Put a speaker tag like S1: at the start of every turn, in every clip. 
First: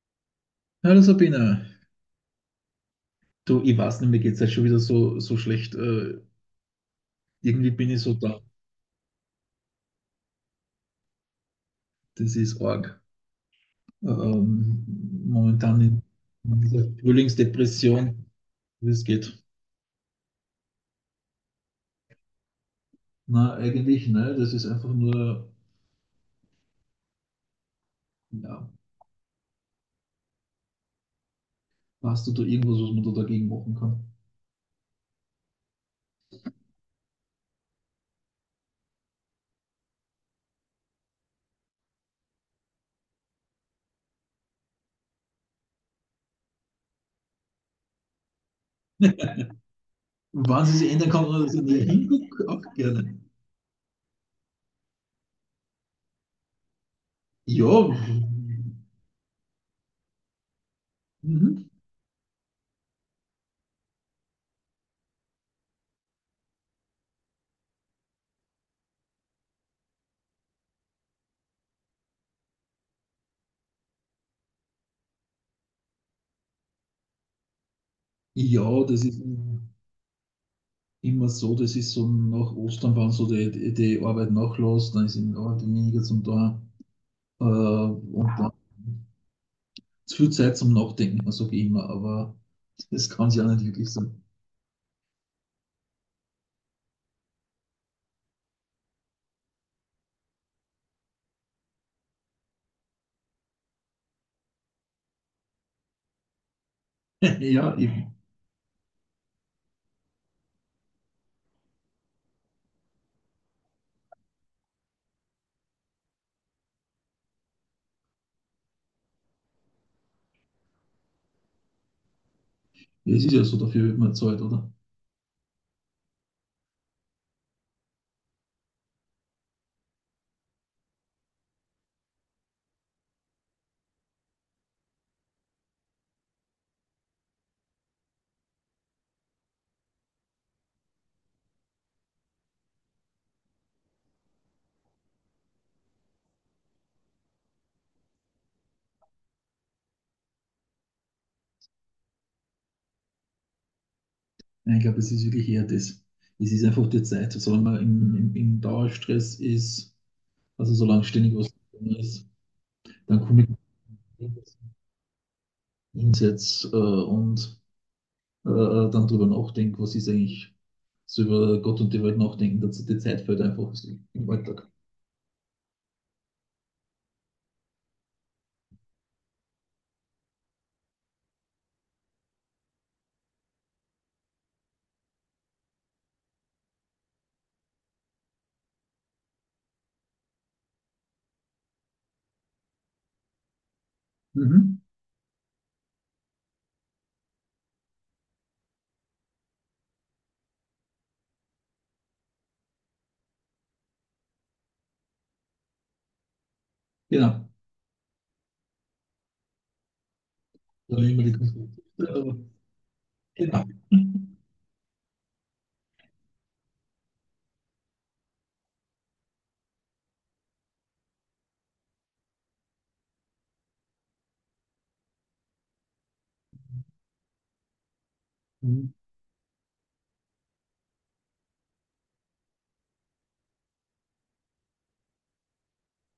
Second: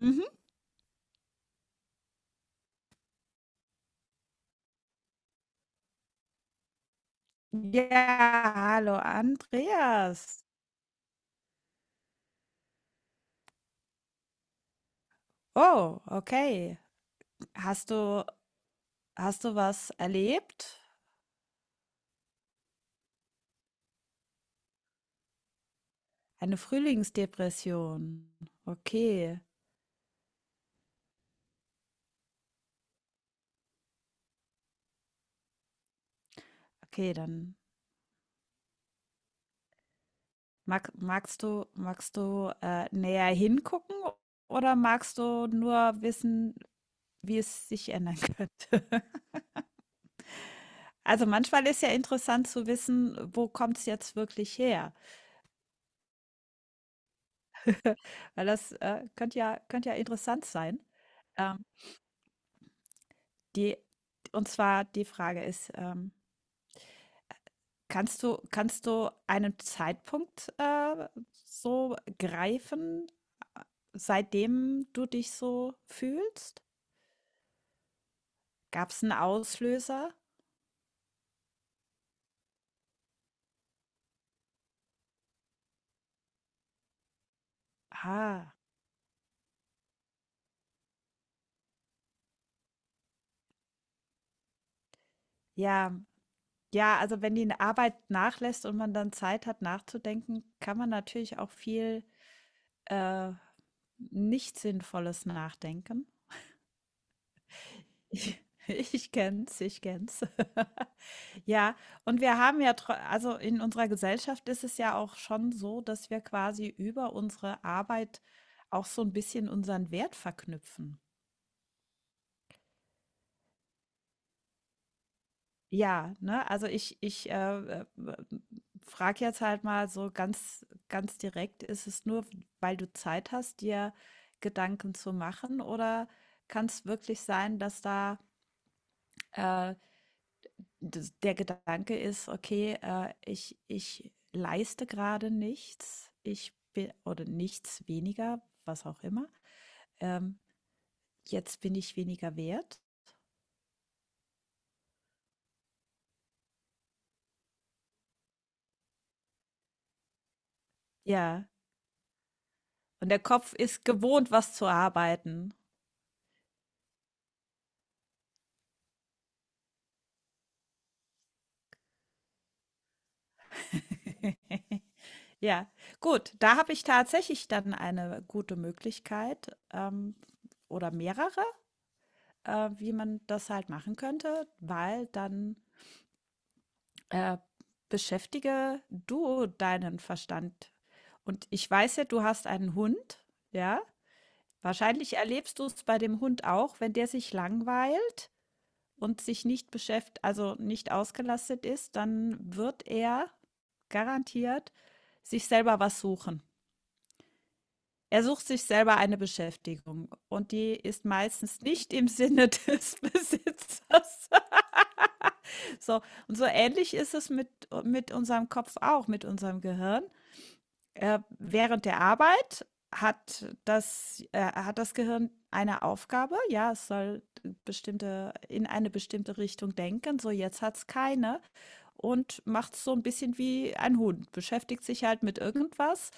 S1: Mhm.
S2: Hallo Sabina, du, ich weiß nicht, mir geht es jetzt schon wieder so, so schlecht. Irgendwie bin ich so da.
S1: Ja, hallo Andreas.
S2: Das ist arg. Ähm, Momentan
S1: Oh,
S2: in
S1: okay.
S2: dieser
S1: Hast
S2: Frühlingsdepression,
S1: du,
S2: wie es geht.
S1: hast du was erlebt?
S2: Na, eigentlich, ne? Das ist einfach nur,
S1: Eine Frühlingsdepression.
S2: ja,
S1: Okay,
S2: hast du da irgendwas, was man da dagegen machen kann?
S1: okay, dann magst du näher hingucken oder magst du nur wissen, wie es sich ändern könnte?
S2: Wann sie sich ändern kann,
S1: Also
S2: oder dass ich
S1: manchmal ist
S2: nicht
S1: ja
S2: hingucke,
S1: interessant
S2: auch
S1: zu wissen,
S2: gerne.
S1: wo kommt es jetzt wirklich her?
S2: Ja,
S1: Weil das könnte könnte ja interessant sein. Ähm,
S2: mhm.
S1: Die und zwar die Frage ist, kannst du einen Zeitpunkt, so greifen, äh, seitdem du dich so fühlst?
S2: Ja,
S1: Gab
S2: das
S1: es einen
S2: ist
S1: Auslöser?
S2: immer so, das ist so nach Ostern, wenn so die Arbeit nachlässt, dann ist eben Arbeit weniger zum da, und dann
S1: Ah,
S2: zu viel Zeit zum Nachdenken, sage ich immer, aber das kann es ja nicht wirklich sein.
S1: ja. Ja, also, wenn die Arbeit nachlässt und man dann Zeit hat, nachzudenken, kann man natürlich auch viel, äh, nicht Sinnvolles nachdenken.
S2: Ja, eben.
S1: Ich kenne es, ich kenne Ja, und wir haben ja, tro also in unserer Gesellschaft ist es ja auch schon so, dass wir quasi über unsere Arbeit auch so ein bisschen unseren Wert verknüpfen.
S2: Es ist ja so, dafür wird man Zeit, oder?
S1: Ja, ne? Also ich, frage jetzt halt mal so ganz ganz direkt, ist es nur, weil du Zeit hast, dir Gedanken zu machen, oder kann es wirklich sein, dass da, äh, das der Gedanke ist: „Okay, ich leiste gerade nichts. Ich bin oder nichts weniger, was auch immer. Ähm, jetzt bin ich weniger wert.“
S2: Nein, ich glaube, es ist wirklich eher das. Es ist einfach die Zeit. Solange man im Dauerstress ist, also solange ständig
S1: Ja,
S2: was zu tun ist,
S1: und der
S2: dann komme ich
S1: Kopf ist gewohnt, was zu arbeiten.
S2: hinsetze und dann drüber nachdenke, was ist eigentlich, so über Gott und die Welt nachdenken, dass die Zeit fällt einfach so im Alltag.
S1: Ja, gut, da habe ich tatsächlich dann eine gute Möglichkeit, oder mehrere, wie man das halt machen könnte, weil dann Äh, beschäftige du deinen Verstand. Und ich weiß ja, du hast einen Hund, ja?
S2: Mhm.
S1: Wahrscheinlich erlebst du es bei dem Hund auch, wenn der sich langweilt und sich nicht beschäftigt, also nicht ausgelastet ist, dann wird er garantiert sich selber was suchen.
S2: Genau.
S1: Er sucht sich selber eine Beschäftigung und die
S2: Dann
S1: ist
S2: immer die
S1: meistens
S2: Konflikte.
S1: nicht im Sinne des
S2: Genau.
S1: Besitzers. So, und so ähnlich ist es mit unserem Kopf auch, mit unserem Gehirn. Während der Arbeit hat das Gehirn eine Aufgabe. Ja, es soll bestimmte in eine
S2: Mhm.
S1: bestimmte Richtung denken. So, jetzt hat es keine und macht's so ein bisschen wie ein Hund, beschäftigt sich halt mit irgendwas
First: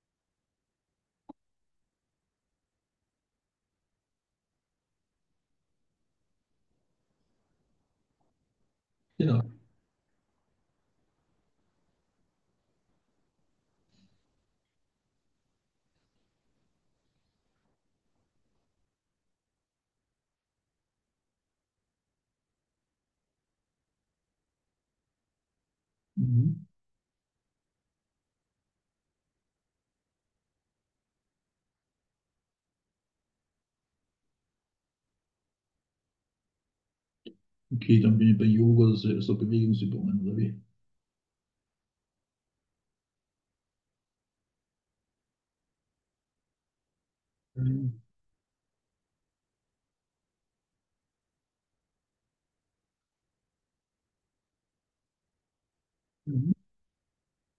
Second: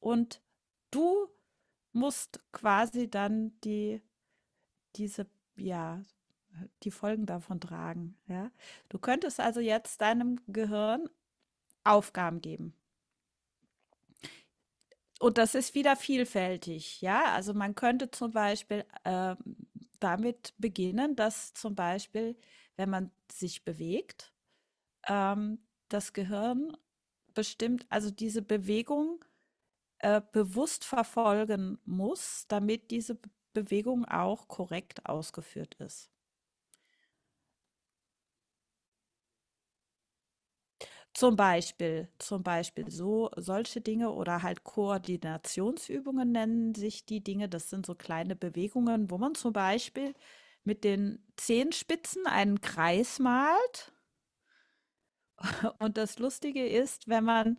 S1: und du musst quasi dann die diese ja, die Folgen davon tragen, ja? Du könntest
S2: Genau.
S1: also jetzt deinem Gehirn Aufgaben geben. Und das ist wieder vielfältig, ja. Also man könnte zum Beispiel damit beginnen, dass zum Beispiel, wenn man sich bewegt, ähm, das
S2: Mhm.
S1: Gehirn bestimmt, also diese Bewegung bewusst verfolgen muss, damit diese Bewegung auch korrekt ausgeführt ist.
S2: Okay, dann bin ich bei Yoga, also so Bewegungsübungen oder wie?
S1: Zum Beispiel so solche Dinge oder halt Koordinationsübungen nennen sich die Dinge. Das sind so
S2: Mhm.
S1: kleine Bewegungen, wo man zum Beispiel mit den Zehenspitzen einen Kreis malt. Und das
S2: Mhm.
S1: Lustige ist,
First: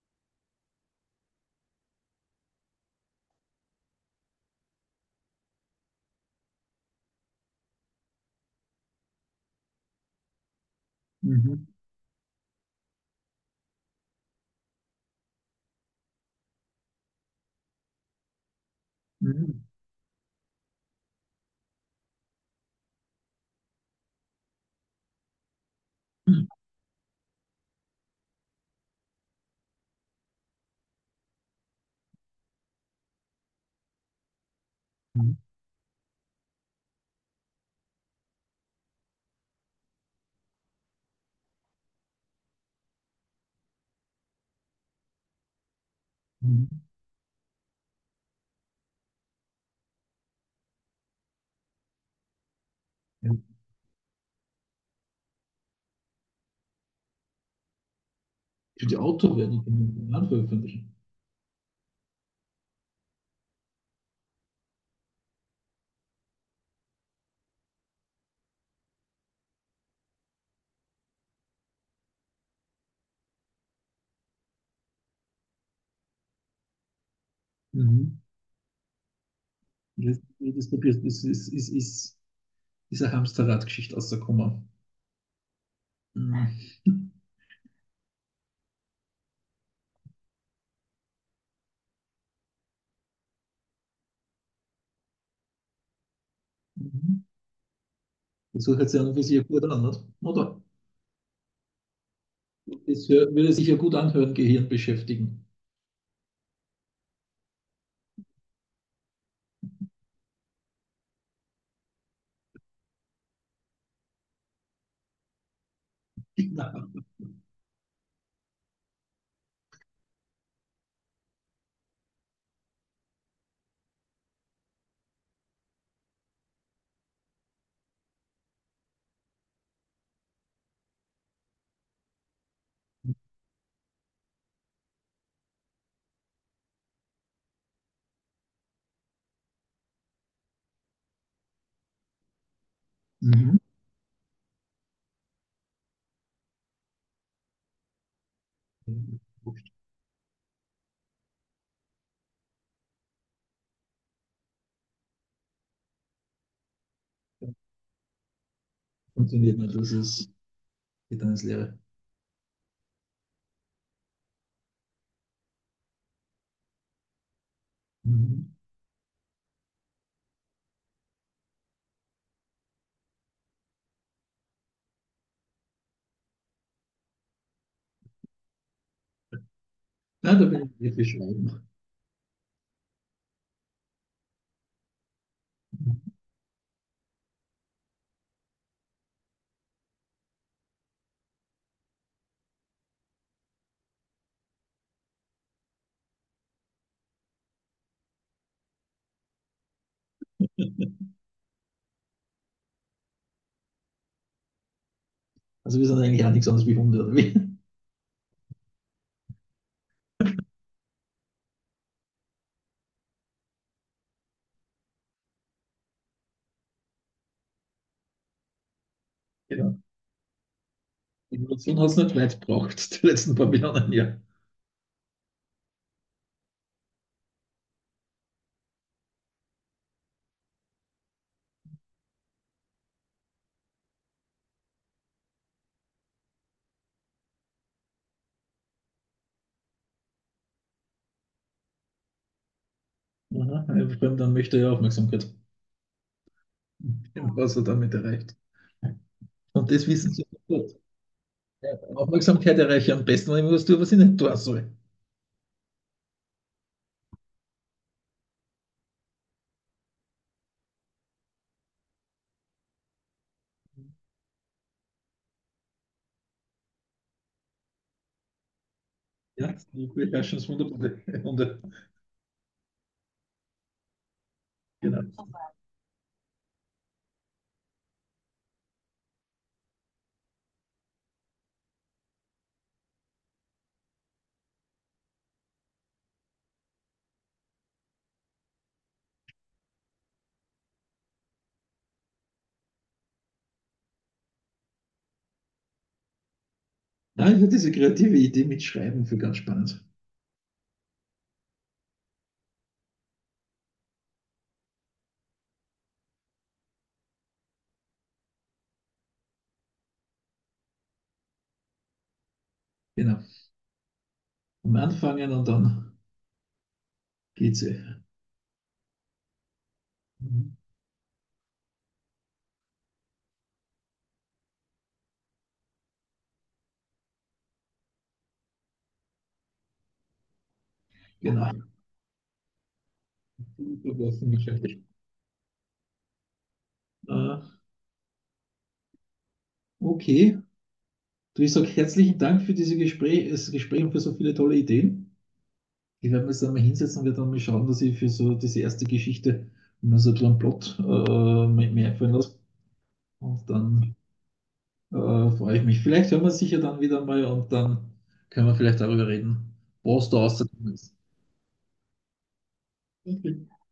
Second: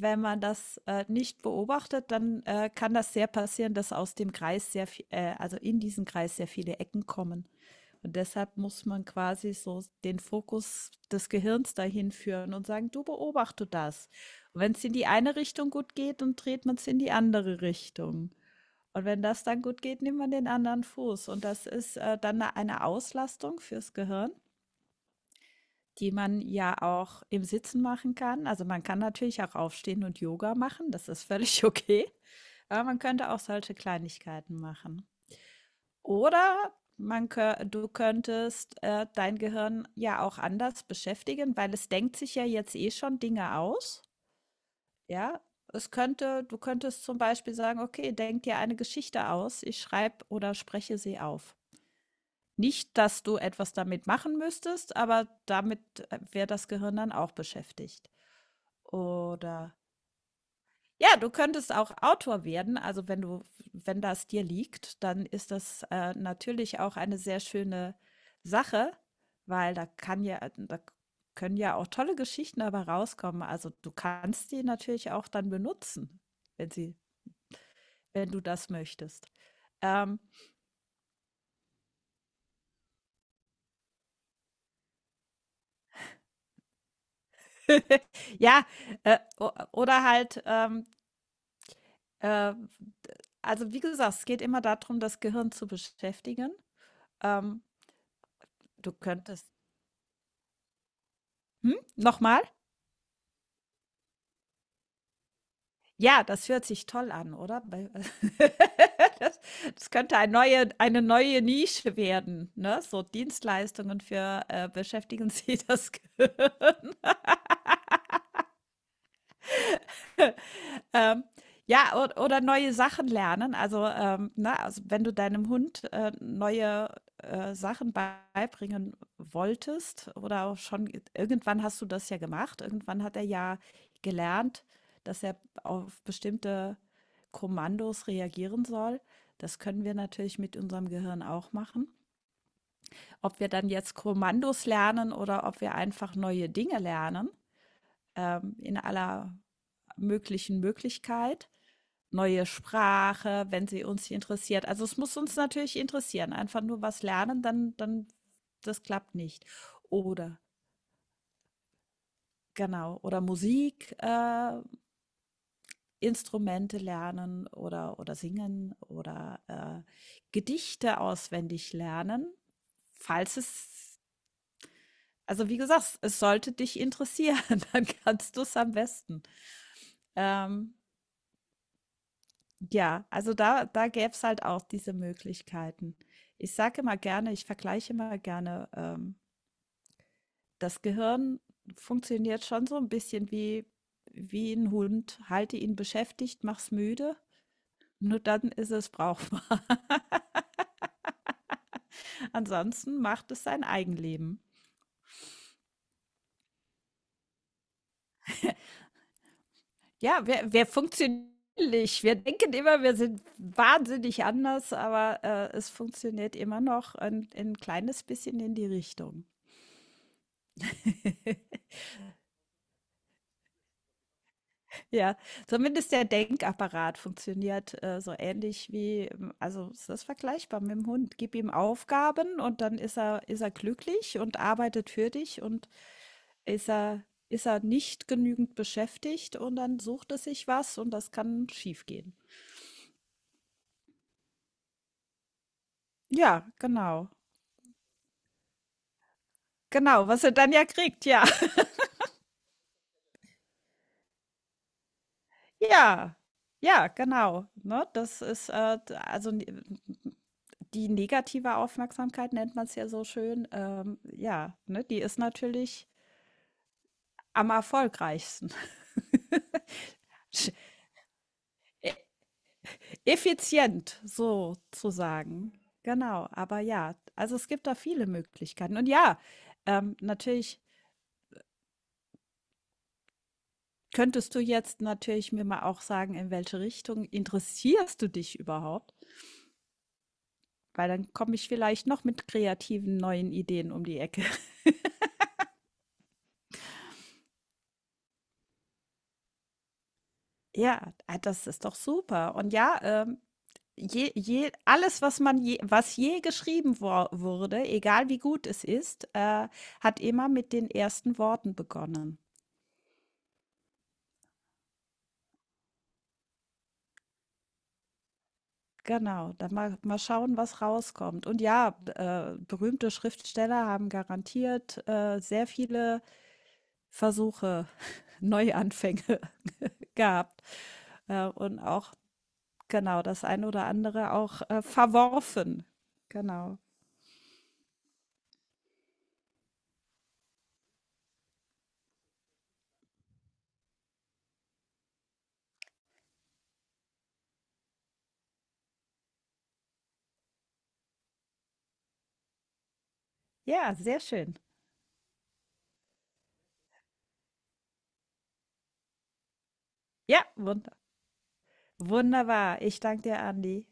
S1: wenn man das, nicht beobachtet, dann, kann das sehr passieren, dass aus dem Kreis sehr vie also in diesen Kreis sehr viele Ecken kommen. Und deshalb muss man quasi so den Fokus des
S2: Mhm.
S1: Gehirns dahin führen und sagen: „Du, beobachte das.“ Und wenn es in die eine Richtung gut geht, dann dreht man es in die andere Richtung. Und wenn das dann
S2: Mhm.
S1: gut geht, nimmt man den anderen Fuß. Und das ist, dann 'ne eine Auslastung fürs Gehirn, die man ja auch im Sitzen machen kann. Also man kann natürlich auch aufstehen und Yoga machen, das ist völlig okay. Aber man könnte auch solche Kleinigkeiten machen.
S2: Mhm.
S1: Oder du könntest dein Gehirn ja auch anders beschäftigen, weil es denkt sich ja jetzt eh schon Dinge aus. Ja, es könnte, du
S2: Mhm.
S1: könntest zum Beispiel sagen, okay, denk dir eine Geschichte aus, ich schreibe oder spreche sie auf. Nicht, dass du
S2: Ja.
S1: etwas damit machen müsstest, aber damit wäre das Gehirn dann auch beschäftigt.
S2: Für die Autor werde ich
S1: Oder
S2: den Roman veröffentlichen.
S1: ja, du könntest auch Autor werden. Also wenn du, wenn das dir liegt, dann ist das natürlich auch eine sehr schöne Sache, weil da kann ja, da können ja auch tolle Geschichten dabei rauskommen. Also du kannst die natürlich auch dann benutzen, wenn sie,
S2: Mhm.
S1: wenn du das möchtest.
S2: Das,
S1: Ähm,
S2: das, das ist eine Hamsterrad-Geschichte aus der Komma. Mhm.
S1: ja, oder halt, Äh, also, wie gesagt, es geht immer darum, das Gehirn zu beschäftigen.
S2: Mhm.
S1: Ähm,
S2: Das hört
S1: du
S2: sich an und für sich ja
S1: könntest
S2: gut an, nicht, oder?
S1: hm? Noch mal?
S2: Das würde sich ja gut anhören, Gehirn beschäftigen.
S1: Ja, das hört sich toll an, oder? Bei das das könnte eine neue Nische werden, ne? So Dienstleistungen für, beschäftigen Sie das Gehirn.
S2: Ja.
S1: Ähm, ja, oder neue Sachen lernen. Also, na, also wenn du deinem Hund neue Sachen beibringen wolltest oder auch schon irgendwann hast du das ja gemacht, irgendwann hat er ja gelernt, dass er auf bestimmte Kommandos reagieren soll. Das können wir natürlich mit unserem Gehirn auch machen. Ob wir
S2: Mhm.
S1: dann jetzt Kommandos lernen oder ob wir einfach neue Dinge lernen, in aller möglichen Möglichkeit. Neue Sprache, wenn sie uns interessiert. Also es muss uns natürlich interessieren. Einfach nur was lernen, dann das klappt nicht.
S2: Funktioniert nicht, das ist,
S1: Oder
S2: geht dann ins Leere.
S1: genau, oder Musik, Instrumente lernen oder
S2: Mhm.
S1: singen oder äh, Gedichte auswendig lernen, falls es, also wie gesagt, es sollte dich interessieren, dann kannst du es am besten.
S2: Nein, da bin
S1: Ähm,
S2: ich eher für Schweigen.
S1: Ja, also da gäb's halt auch diese Möglichkeiten. Ich vergleiche immer gerne, das Gehirn funktioniert schon so ein bisschen wie ein Hund. Halte ihn beschäftigt, mach's müde, nur dann ist es brauchbar. Ansonsten macht es sein Eigenleben.
S2: Also wir sind eigentlich auch nichts anderes wie Hunde, oder wie?
S1: Ja, wir funktionieren nicht. Wir denken immer, wir sind wahnsinnig anders, aber, es funktioniert immer noch ein kleines bisschen in die Richtung.
S2: Genau. Evolution hat es nicht weit gebraucht, die letzten paar Millionen Jahre.
S1: Ja, zumindest der Denkapparat funktioniert, so ähnlich wie, also es ist vergleichbar mit dem Hund. Gib ihm Aufgaben und dann ist er glücklich und arbeitet für dich und ist er, ist er nicht genügend beschäftigt und dann sucht er sich was und das kann schiefgehen.
S2: Aha, ein Fremder möchte er ja Aufmerksamkeit.
S1: Ja, genau.
S2: Was er damit erreicht. Und das
S1: Genau,
S2: wissen
S1: was
S2: sie
S1: er dann ja
S2: gut.
S1: kriegt, ja.
S2: Ja, Aufmerksamkeit erreiche ich am besten, wenn ich was tue, was ich nicht tun soll.
S1: Ja. Ja, genau. Ne, das ist also n- die negative Aufmerksamkeit nennt man es ja so schön, ja, ne, die ist natürlich am erfolgreichsten.
S2: Ja, beherrschen wunderbar. Wunder.
S1: Effizient, so zu
S2: Genau.
S1: sagen. Genau, aber ja, also es gibt da viele Möglichkeiten. Und ja, natürlich könntest du jetzt natürlich mir mal auch sagen, in welche Richtung interessierst du dich überhaupt? Weil dann komme ich vielleicht noch mit kreativen neuen Ideen um die Ecke.
S2: Nein, ich finde diese kreative Idee mit Schreiben für ganz spannend.
S1: Ja, ah, das ist doch super. Und ja, je je alles, was man je geschrieben wor wurde, egal wie gut es ist, hat immer mit den ersten Worten begonnen.
S2: Genau. Am Anfangen und dann geht sie.
S1: Genau, dann mal schauen,
S2: Mhm.
S1: was rauskommt. Und ja, b berühmte Schriftsteller haben garantiert, sehr viele Versuche, Neuanfänge gehabt, und
S2: Genau.
S1: auch genau, das eine oder
S2: Äh,
S1: andere auch, verworfen. Genau.
S2: okay. Du, ich sage herzlichen Dank für dieses Gespräch, das Gespräch und für so viele tolle Ideen. Ich werde mir jetzt einmal hinsetzen und werde dann mal schauen, dass ich für so diese erste Geschichte mal so einen Plot mir einfallen lasse. Und
S1: Ja,
S2: dann
S1: sehr schön.
S2: äh, freue ich mich. Vielleicht hören wir uns sicher dann wieder mal und dann können wir vielleicht darüber reden, was da
S1: Ja,
S2: rausgekommen ist.
S1: wunderbar. Ich danke dir,
S2: Okay.
S1: Andi.